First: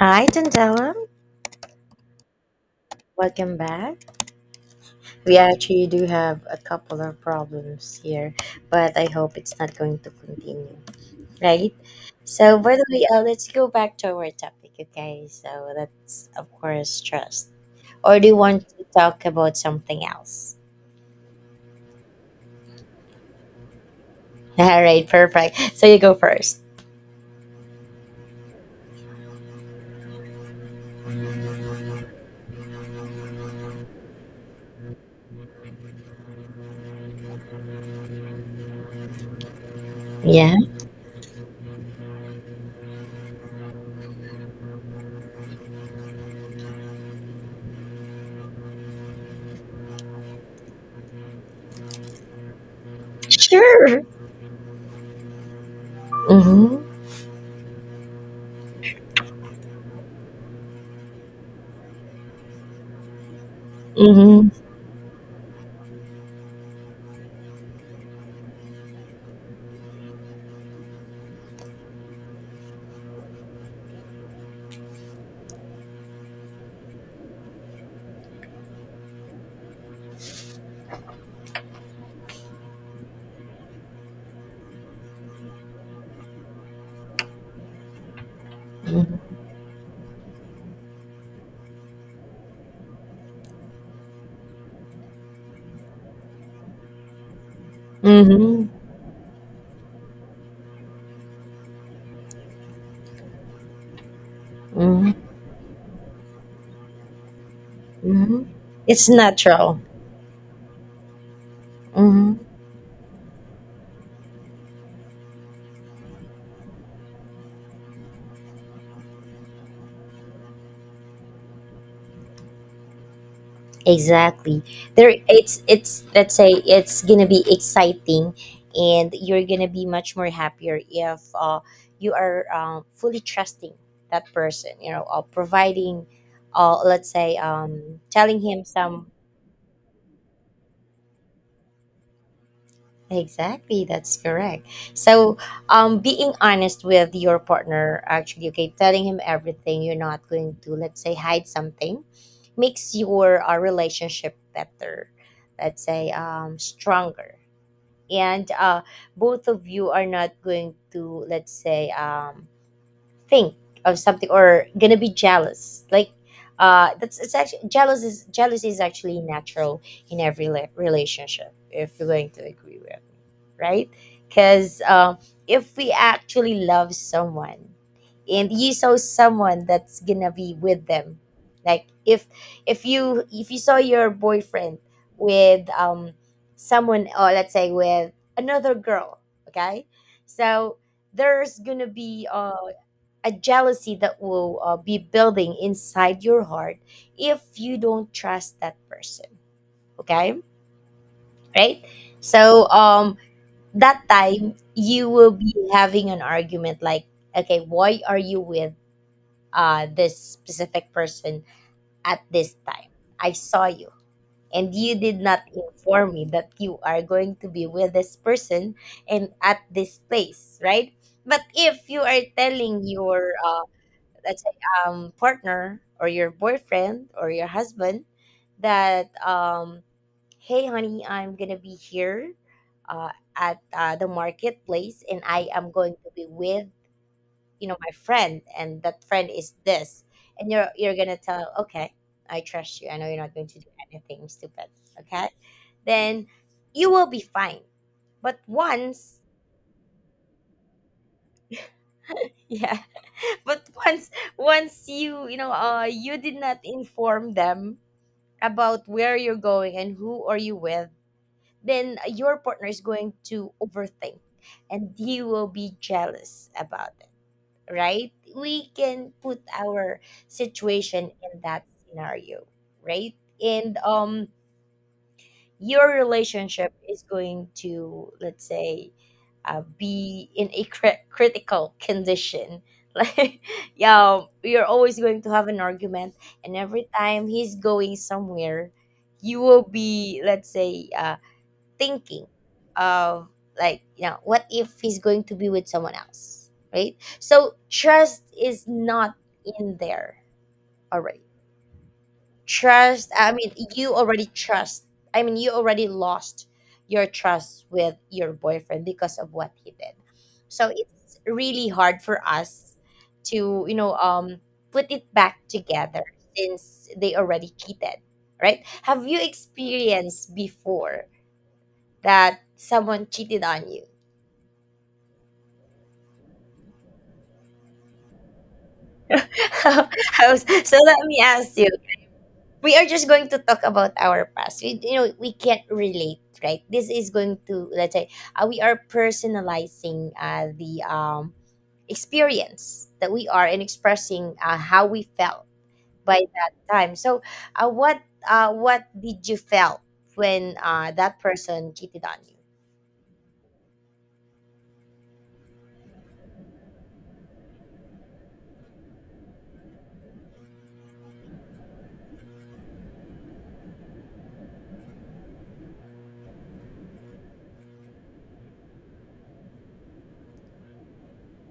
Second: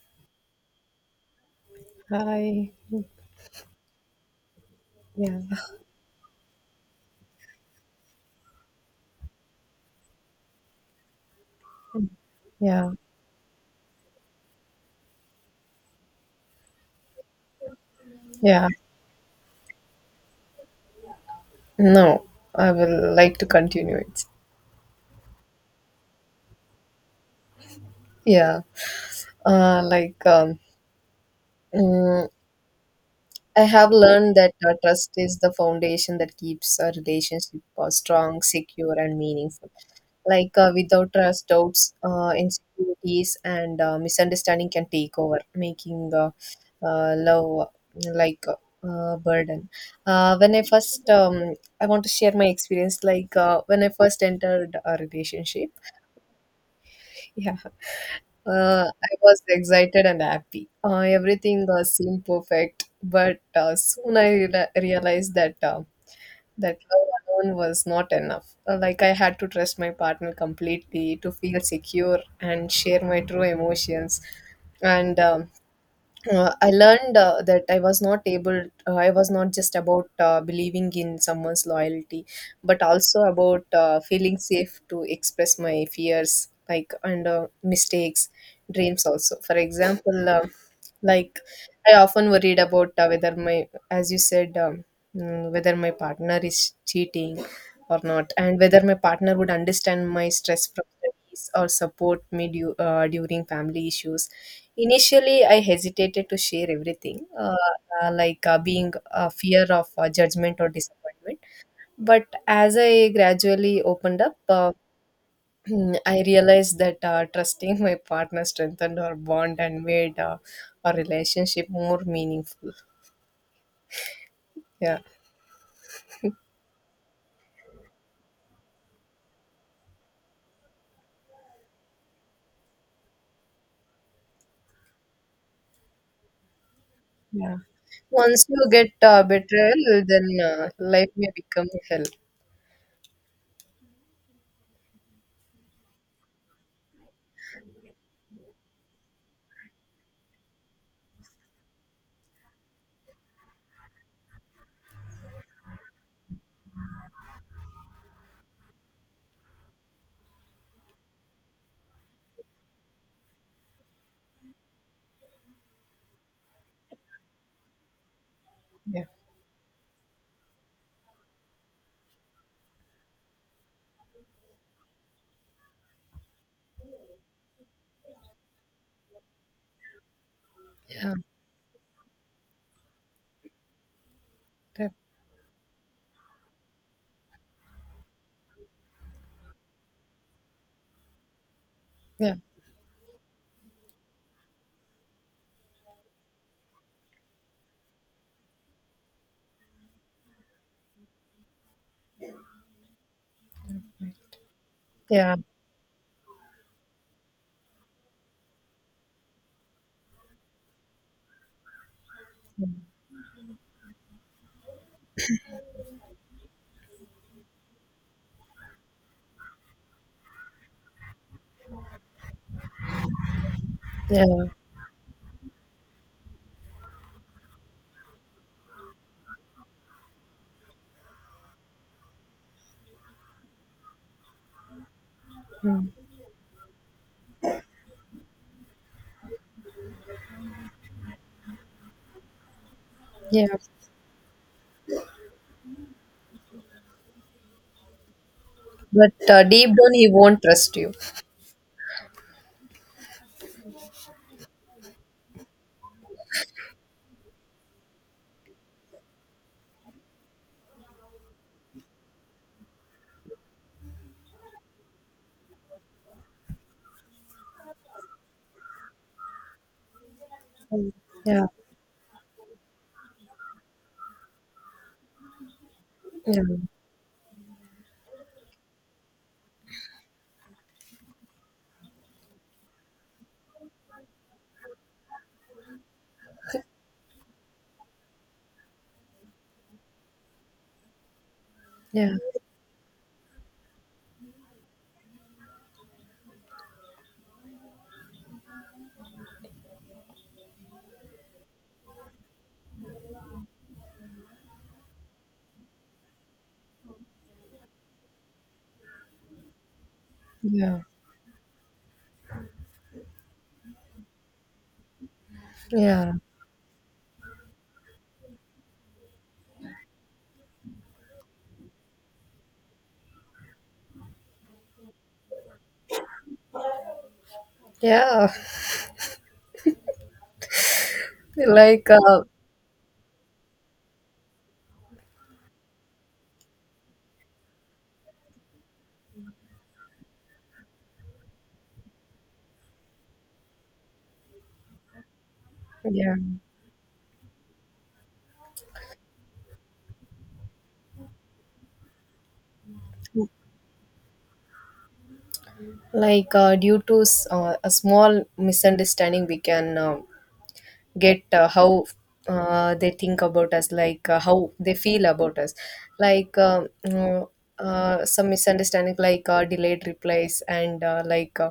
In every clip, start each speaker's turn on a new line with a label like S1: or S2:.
S1: Hi, Tandela.
S2: Hi.
S1: Welcome back. We
S2: Yeah,
S1: actually do have a couple of problems here, but I hope it's not going to continue, right? So, by the
S2: yeah,
S1: way, let's go back to our topic, okay? So, that's, of course, trust. Or do you want
S2: yeah.
S1: to talk about something else?
S2: No, I will like to continue it.
S1: All right, perfect. So, you go first.
S2: Yeah. Uh, like um, mm, I have learned that trust is the foundation that keeps a relationship strong, secure, and meaningful.
S1: Yeah,
S2: Like without trust, doubts, insecurities, and misunderstanding can take over, making love like a burden. I want to share my experience. Like when I
S1: sure.
S2: first entered a relationship,
S1: Mm-hmm.
S2: yeah, I was excited and happy. Everything seemed perfect, but soon I
S1: Mm-hmm.
S2: realized that love alone was not enough. Like I had to trust my partner completely to feel secure and share my true emotions. And I learned that I was not just about believing in someone's loyalty, but also about feeling safe to express my fears, like, and mistakes, dreams
S1: Mm-hmm.
S2: also. For example, like, I often worried about whether my, as you said, whether my partner is cheating or not, and
S1: Mm-hmm.
S2: whether my partner would understand my stress from studies or support me during family issues.
S1: Mm-hmm.
S2: Initially, I hesitated to share everything,
S1: Mm-hmm.
S2: being
S1: It's
S2: a fear
S1: natural.
S2: of judgment or disappointment. But
S1: Mm-hmm.
S2: as I gradually opened up, I realized that trusting my partner strengthened our bond and made our relationship more meaningful.
S1: Exactly.
S2: Yeah,
S1: There, it's let's say it's gonna be exciting, and you're gonna be much more happier if you are fully trusting that person, you know, or providing let's say
S2: yeah.
S1: telling
S2: Once
S1: him
S2: you get
S1: some.
S2: betrayal, then life may become hell.
S1: Exactly, that's correct. So, being honest with your partner, actually, okay, telling him everything, you're not going to, let's say, hide something, makes your relationship better, let's say, stronger, and both of you are not going to, let's say, think of something or gonna be jealous. Like, that's, it's actually jealous, is, jealousy is
S2: Yeah,
S1: actually natural in every relationship, if you're going to agree with me, right? Because, if we actually love someone and you saw someone that's gonna be with
S2: yeah,
S1: them, like, if you if you saw your boyfriend
S2: yeah,
S1: with, someone, or let's say with another girl, okay, so there's gonna be
S2: yeah,
S1: a jealousy that will be building inside your heart if you don't trust that person, okay, right? So, that time you will
S2: yeah.
S1: be having an argument, like, okay, why are you with this specific person at this time? I saw you, and you did not inform me that you are going to be with this person and at this place, right? But if you are telling your
S2: Yeah.
S1: let's say, partner or your boyfriend or your husband that, hey honey, I'm gonna be here at the marketplace, and I am
S2: Mm.
S1: going to be with, you know, my friend, and that friend is this, and you're gonna tell, okay, I trust you, I know you're not going
S2: Yeah.
S1: to do anything stupid, okay, then you will be fine. But
S2: But
S1: once,
S2: deep down, he won't trust you.
S1: yeah, but once, once you know, you did not inform them about where you're going and who are you with, then your partner is going to overthink, and he will be jealous about it, right? We can put our
S2: Mm.
S1: situation in
S2: Yeah,
S1: that scenario, right? And your
S2: yeah,
S1: relationship is going to, let's say, be in a critical condition. Like, yeah, you're always going to have an argument, and every time he's going somewhere, you will be, let's say,
S2: yeah,
S1: thinking of, like, you know, what if he's going to be with someone else, right? So trust is not in there already. Trust, I mean, you already trust, I mean, you already lost your trust with your boyfriend because of what he did. So
S2: yeah,
S1: it's really hard for us to, you know, put it back together,
S2: yeah.
S1: since they already cheated, right? Have you experienced before that someone cheated on you?
S2: Yeah,
S1: So let me ask you,
S2: like uh,
S1: we are just going to talk about our past. We, you know, we can't relate, right? This is going to, let's say, we are personalizing the, experience that we are, and expressing how we felt
S2: yeah,
S1: by that time. So, uh, what what did you felt when that person cheated on you?
S2: due to a small misunderstanding, we can get how they think about us, like how they feel about us, like some misunderstanding like delayed replies and uh, like uh,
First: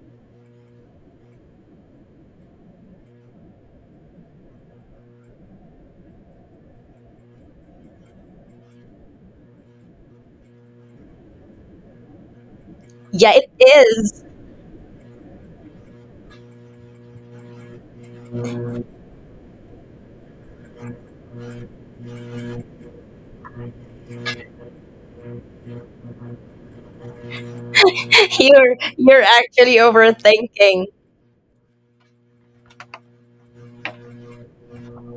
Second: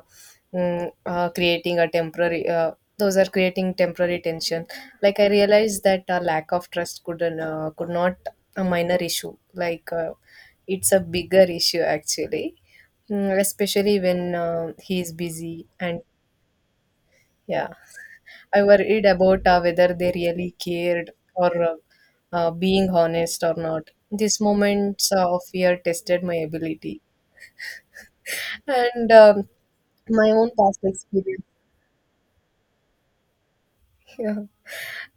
S2: mm, uh, creating a temporary those are creating temporary tension. Like I realized that a lack of trust could not a minor issue, it's a bigger issue actually.
S1: Yeah,
S2: Mm,
S1: it
S2: especially
S1: is.
S2: when he is busy. And yeah, I worried about whether they really cared or being honest or not. These moments of fear tested my ability
S1: You're
S2: and
S1: you're
S2: um,
S1: actually
S2: my own past
S1: overthinking.
S2: experience. Yeah.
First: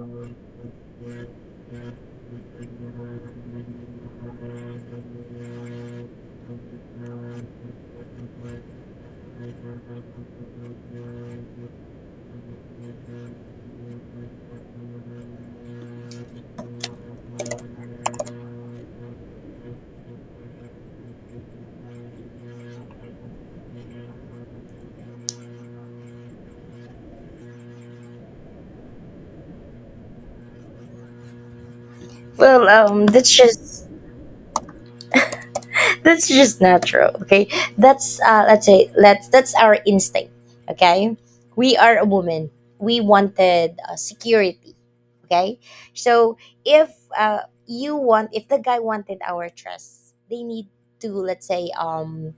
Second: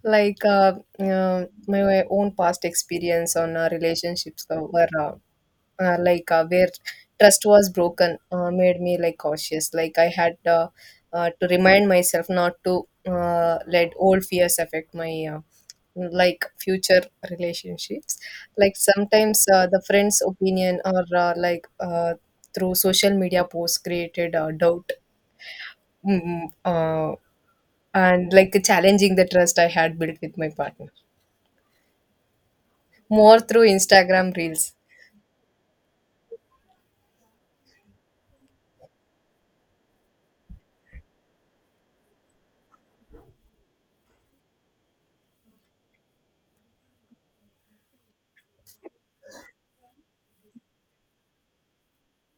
S2: Like uh, my own past experience on relationships were where trust was broken made me like cautious. Like I had to remind myself not to let old fears affect my like future relationships. Like sometimes the friends opinion or through social media posts created doubt, mm, mm, uh, and like challenging the trust I had built with my partner,
S1: Well, that's
S2: more through
S1: just,
S2: Instagram reels.
S1: that's just natural, okay? That's let's say, let's that's our instinct, okay? We are a woman. We wanted security, okay? So if you want, if the guy wanted our trust, they need to, let's say,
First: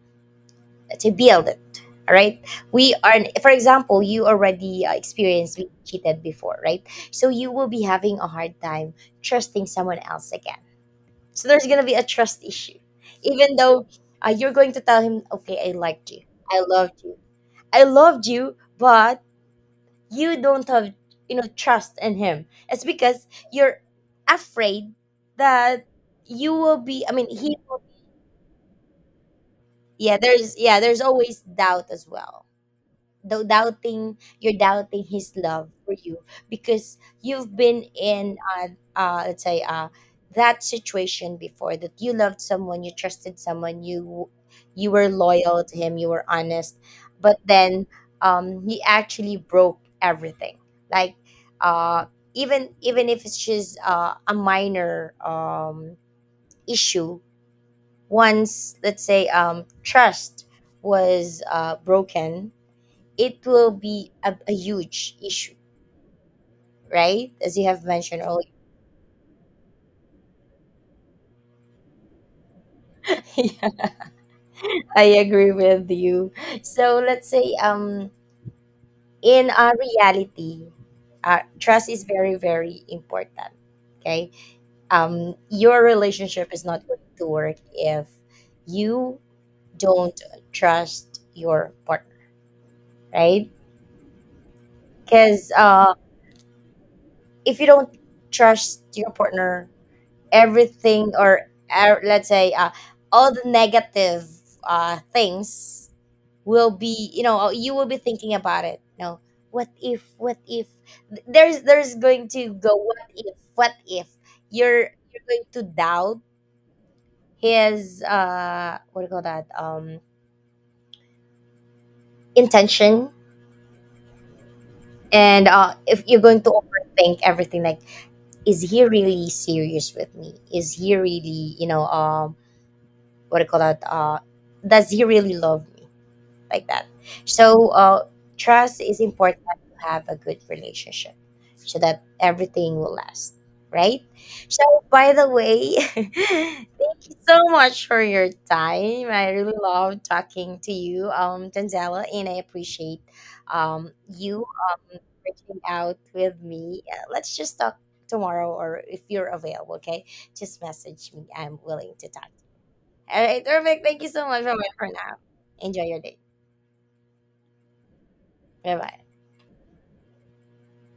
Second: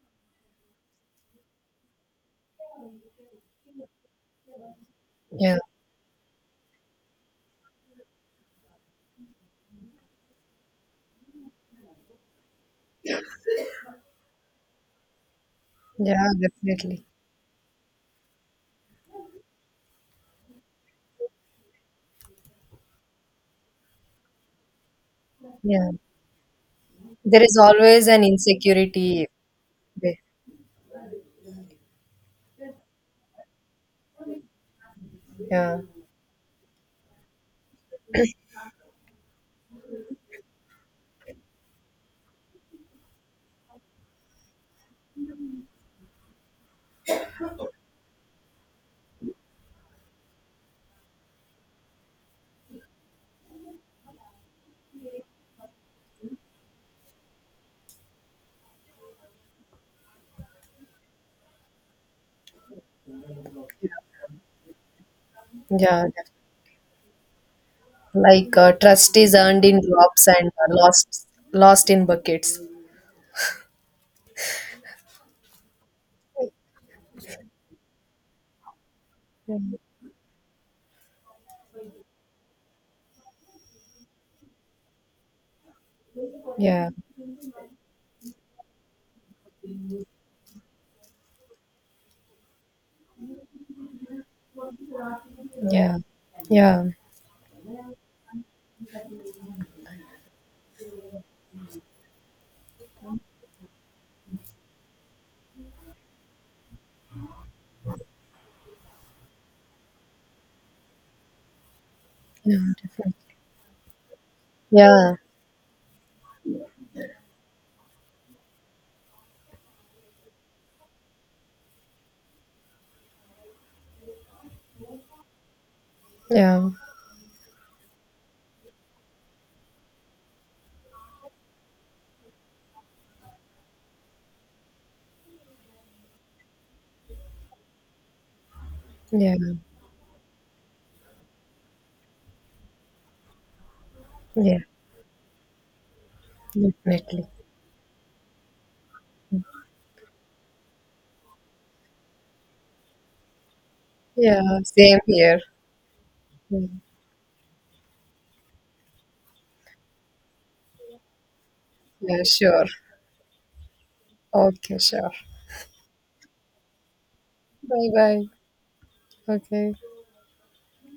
S1: let's say build it. All right. We are, for example, you already experienced
S2: Yeah.
S1: being cheated before, right? So you will be having a hard time trusting someone else again, so there's gonna be a trust issue, even though you're going to tell him, "Okay, I liked you,
S2: Yeah,
S1: I loved
S2: definitely.
S1: you, I loved you," but you don't have, you know, trust in him. It's because you're afraid that
S2: Yeah.
S1: you will be. I mean,
S2: There
S1: he.
S2: is always an insecurity.
S1: Yeah, there's, yeah, there's always doubt as well. Though doubting, you're doubting his love
S2: Yeah,
S1: for you, because you've been in let's say that situation before, that you loved someone, you trusted someone, you were loyal to him, you were honest, but then, he actually broke everything, like, uh even if it's just a minor issue, once, let's say, trust was broken, it will be a huge issue,
S2: yeah. Yeah.
S1: right? As you have mentioned earlier.
S2: Like trust is earned in drops and lost in buckets.
S1: Yeah, I agree with you. So let's say, in
S2: Yeah,
S1: our reality, trust is very, very important. Okay, your relationship is not
S2: yeah,
S1: going to work if you don't trust your partner, right? Because
S2: yeah,
S1: if you don't trust your partner, everything, or let's say, all the negative things will be, you know, you will be thinking about it, you know, what if, what if, there's going to
S2: yeah,
S1: go what
S2: definitely.
S1: if, what if, you're,
S2: Yeah,
S1: you're going to doubt his what do you call that, intention. And if you're going to
S2: yeah,
S1: overthink everything, like, is he really serious with me, is he really, you know, what do you call that, does he really love me, like that. So trust is
S2: yeah,
S1: important to have a good relationship, so that everything will last, right?
S2: yeah,
S1: So, by the way, thank you
S2: definitely.
S1: so much for your time. I really love talking to you, Tanzela, and I appreciate
S2: Yeah,
S1: you,
S2: same here.
S1: reaching out with
S2: Yeah,
S1: me. Let's just talk tomorrow, or if you're available, okay? Just message me. I'm willing to
S2: yeah,
S1: talk.
S2: sure.
S1: All right, perfect. Thank you so much for
S2: Okay, sure.
S1: now. Enjoy your day.
S2: Bye bye.
S1: Bye bye.
S2: Okay.